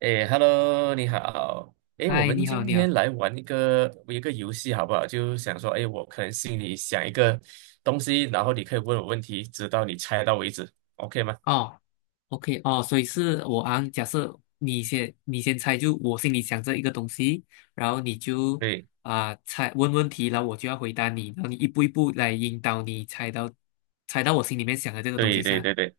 哎，Hello，你好。哎，我嗨，们你好，今你好。天来玩一个游戏好不好？就想说，哎，我可能心里想一个东西，然后你可以问我问题，直到你猜到为止，OK 吗？哦，OK，哦，所以是我啊。假设你先猜，就我心里想着一个东西，然后你就对，猜问问题，然后我就要回答你，然后你一步一步来引导你猜到我心里面想的这个东西对，对，上。对，对。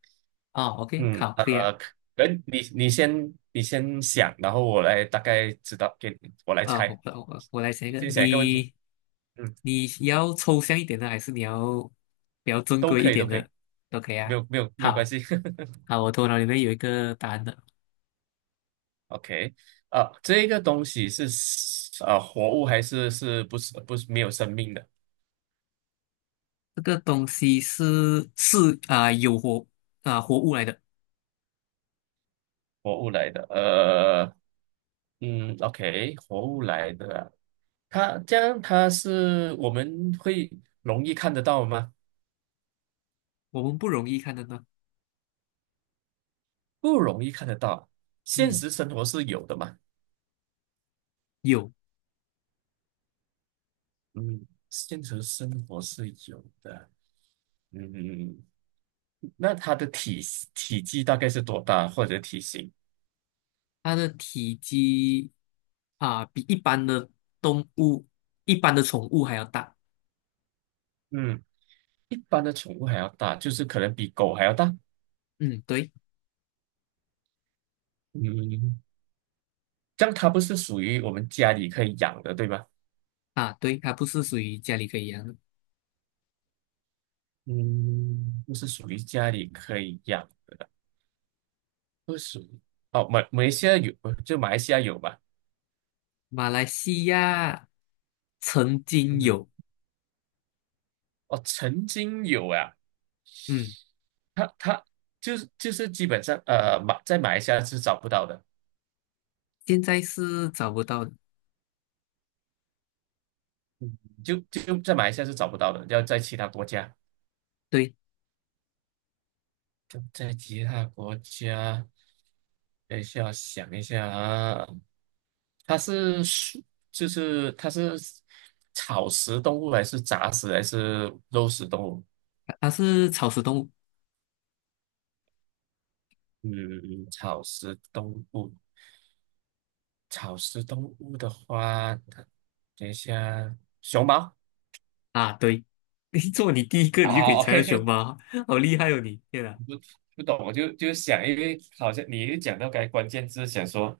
哦，OK，好，可以啊。可能你先想，然后我来大概知道，给你我来猜。我来想一你个，先想一个问题，你嗯，你要抽象一点的，还是你要比较正都规一可以，都点可以，的？都可以没啊。有没有没有关好，系。好，我头脑里面有一个答案的。OK，啊，这个东西是活物还是是不是没有生命的？这个东西是是啊、有活啊、活物来的，活物来的，OK，活物来的啊它这样它是我们会容易看得到吗？我们不容易看得到。不容易看得到，现嗯，实生活是有的嘛，有。嗯，现实生活是有的，嗯，那它的体积大概是多大或者体型？它的体积比一般的动物、一般的宠物还要大。嗯，一般的宠物还要大，就是可能比狗还要大，嗯，对嗯，这样它不是属于我们家里可以养的，对吧？啊，对，它不是属于家里可以养的。嗯，不是属于家里可以养。不属于哦，马来西亚有，就马来西亚有吧？马来西亚曾经嗯哼，有，哦，曾经有啊，嗯，它就是基本上马在马来西亚是找不到的，现在是找不到的。就在马来西亚是找不到的，要在其他国家，对，就在其他国家，等一下想一下啊，它是树，就是它是草食动物还是杂食还是肉食动物？它是草食动物嗯，草食动物。草食动物的话，等一下，熊猫。啊。对，你第一个，你就可以啊猜到熊，OK，猫，好厉害哦你！天哪！不不懂，我就想，因为好像你一讲到该关键字，想说，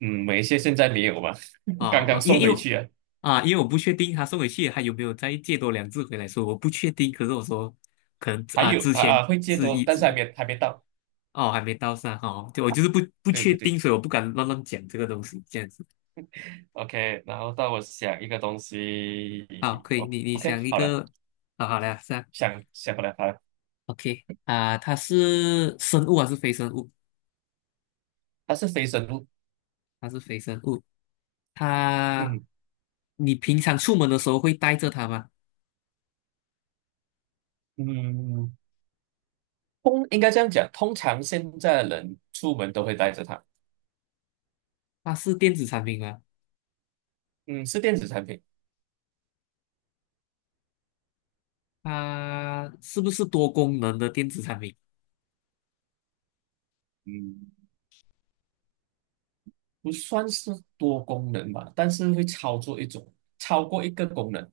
嗯，某一些现在没有吧，啊刚刚啊，因为送因回为去啊，因为我不确定他送回去还有没有再借多两只回来，所以我不确定。可是我说，可能还啊，有之啊前啊，会借是多，一但只是还没到。哦，还没到上哦，就我就是不对确对对定，所以我不敢乱乱讲这个东西。这样子。，OK，然后到我想一个东西，好，可以，哦你，OK，想一好了，个。啊，好了，是啊想想不来，好了，，OK 啊，它是生物还是非生物？它是非生物，它是非生物。它嗯你平常出门的时候会带着它吗？嗯，应该这样讲，通常现在的人出门都会带着它。它是电子产品吗？嗯，是电子产品，它是不是多功能的电子产品？嗯，不算是多功能吧，但是会操作一种，超过一个功能，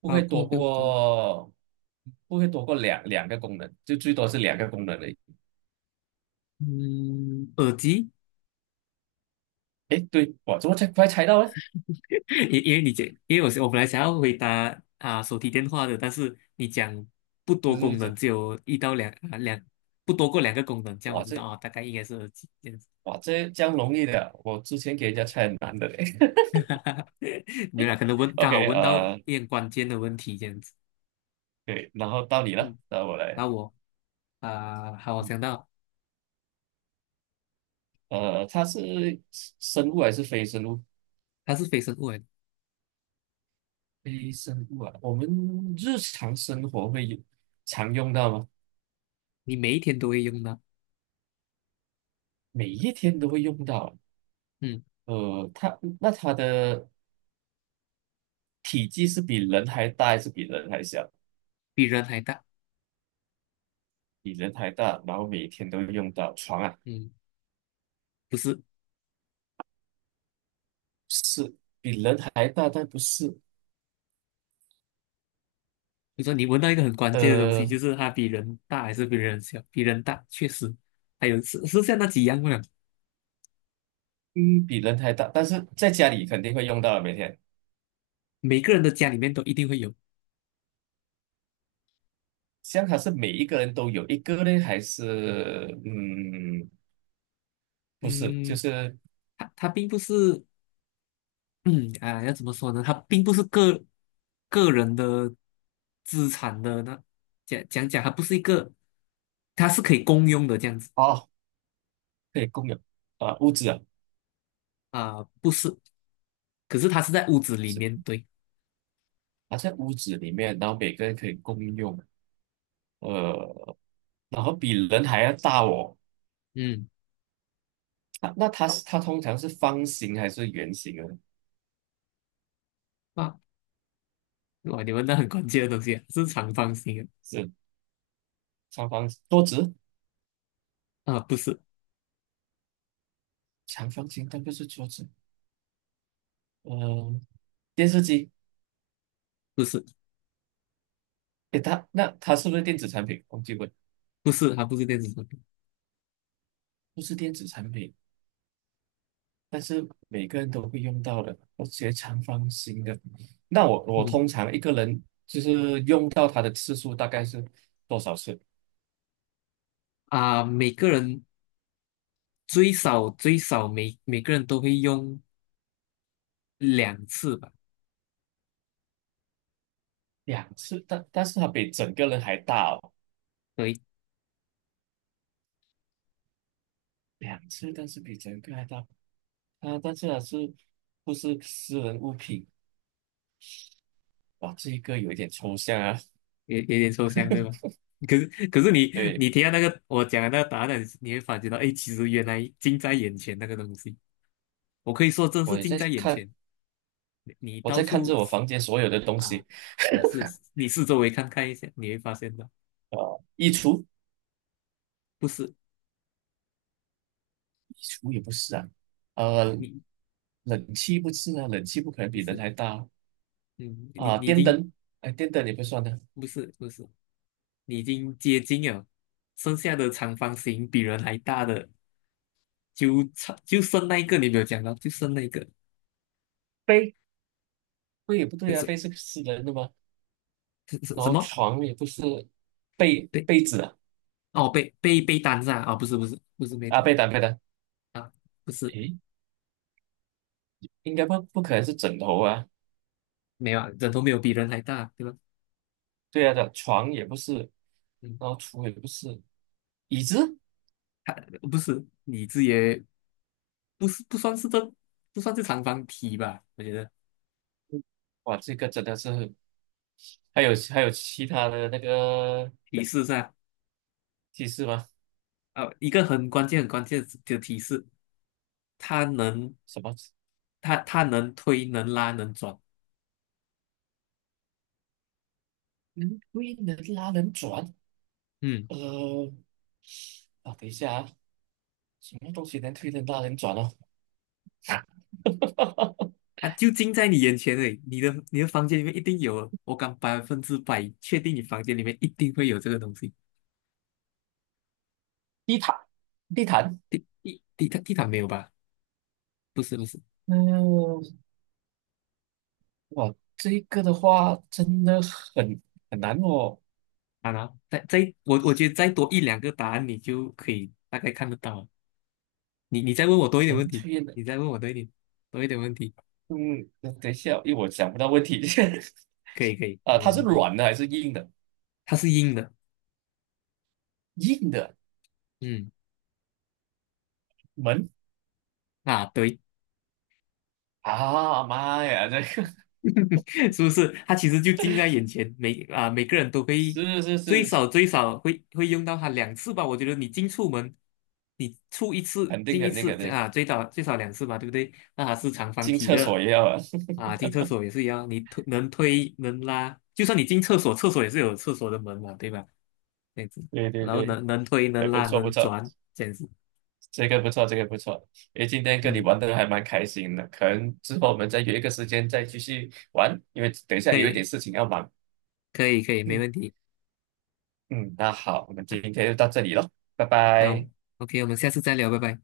不花会贵多个功，过，不会多过两个功能，就最多是两个功能而已。嗯，耳机。诶，对，我怎么才快猜到呢？因为你讲，因为我本来想要回答手提电话的，但是你讲不多就功是能，这，只有一到两，不多过两个功能，这样我哇知道这大概应该是耳机这样子。哇这样容易的，我之前给人家猜很难的嘞。哈哈没有啦，可能 问刚好 OK，问到一点关键的问题这样子。对，然后到你了，嗯，到我然来，后好，我嗯想到。它是生物还是非生物？它是非生物来的。非生物啊，我们日常生活会有常用到吗？你每一天都会用到。每一天都会用到。嗯，它它的体积是比人还大还是比人还小？比人还大。比人还大，然后每一天都会用到床啊，嗯，不是。是比人还大，但不是你说你闻到一个很关键的东西，就呃，是它比人大还是比人小？比人大，确实。还有是像那几样嘛，嗯，比人还大，但是在家里肯定会用到的每天。每个人的家里面都一定会有。像它是每一个人都有一个呢，还是嗯，不是，就嗯，是它并不是。要怎么说呢？它并不是个个人的资产的那讲讲讲，它不是一个，它是可以公用的这样子。哦，可以共有啊，屋子啊，啊，不是。可是它是在屋子不里是，面。对。啊，在屋子里面，然后每个人可以共用，呃，然后比人还要大哦。嗯，那它通常是方形还是圆形的？哇哇，你们到很关键的东西啊，是长方形。是长方形桌子，啊，啊，不是长方形，但不是桌子。嗯、电视机，不是诶，它它是不是电子产品？忘记问，不是，它不是电子产品。不是电子产品，但是每个人都会用到的。而且长方形的，那我嗯。通常一个人就是用到它的次数大概是多少次？每个人最少最少每个人都会用两次吧。两次，但是它比整个人还大哦，所以两次，但是比整个还大。啊，但是它是不是私人物品？哇，这一个有一点抽象啊。也有点抽象，对吧？可是你对，你听到那个我讲的那个答案，你会发觉到，哎，其实原来近在眼前那个东西，我可以说真是我也近在在眼看，前。你我到在看处着我房间所有的东啊西，试一试，你四周围看看一下，你会发现到。衣橱，不是，衣橱也不是啊，呃，你冷气不是啊，冷气不可能不比人是。还大哦嗯，你啊，你已电经，灯，哎，电灯也不算的，不是不是，你已经接近了，剩下的长方形比人还大的。就剩那一个你没有讲到，就剩那一个，被，被也不什对啊，被什是私人的嘛，这是然什后么？床也不是被被子啊，哦被被被单是吧？不是不是不是没啊，单。被单被单，啊，不是。诶，应该不可能是枕头啊，没有啊，人头没有比人还大，对吧？对啊的，床也不是，嗯，然后橱也不是，椅子，不是，你这也不是，不算是，这不算是长方体吧？我觉得哇，这个真的是。还有其他的那个提示是啊。提示吗？啊，一个很关键很关键的提示，它能什么它能推能拉能转。能推能拉能转？嗯。呃，等一下啊，什么东西能推能拉能转哦？啊，就近在你眼前而已，你的房间里面一定有，我敢百分之百确定你房间里面一定会有这个东西。地毯，地毯。地毯没有吧？不是不是。嗯、哇，这个的话真的很很难哦，啊，然后再我觉得再多一两个答案，你就可以大概看得到了。你再问我多一点能问题，推能……你再问我多一点问题。嗯，等一下，因为我想不到问题。可以可以，啊，没它问是题。软的还是硬的？它是硬的。硬的嗯。门啊，对。啊，妈呀，这个 是不是？它其实就近在眼前，每个人都 会是是最是，少最少会用到它两次吧。我觉得你进出门，你出一次肯定进一肯定次肯定。啊，最少最少两次吧，对不对？那它是长方进体厕的。所也要啊。啊，进厕所也是一样，能推能拉，就算你进厕所，厕所也是有厕所的门嘛，对吧？这样子。对对然后对，能推哎，能不拉错不能错，转，这样子。这个不错，这个不错。哎，今天跟你嗯，玩的还蛮开心的，可能之后我们再约一个时间再继续玩，因为等一下可有一点以事情要忙。可以可以，没嗯问题。嗯，那好，我们今天就到这里了，拜那我 拜。OK,我们下次再聊，拜拜。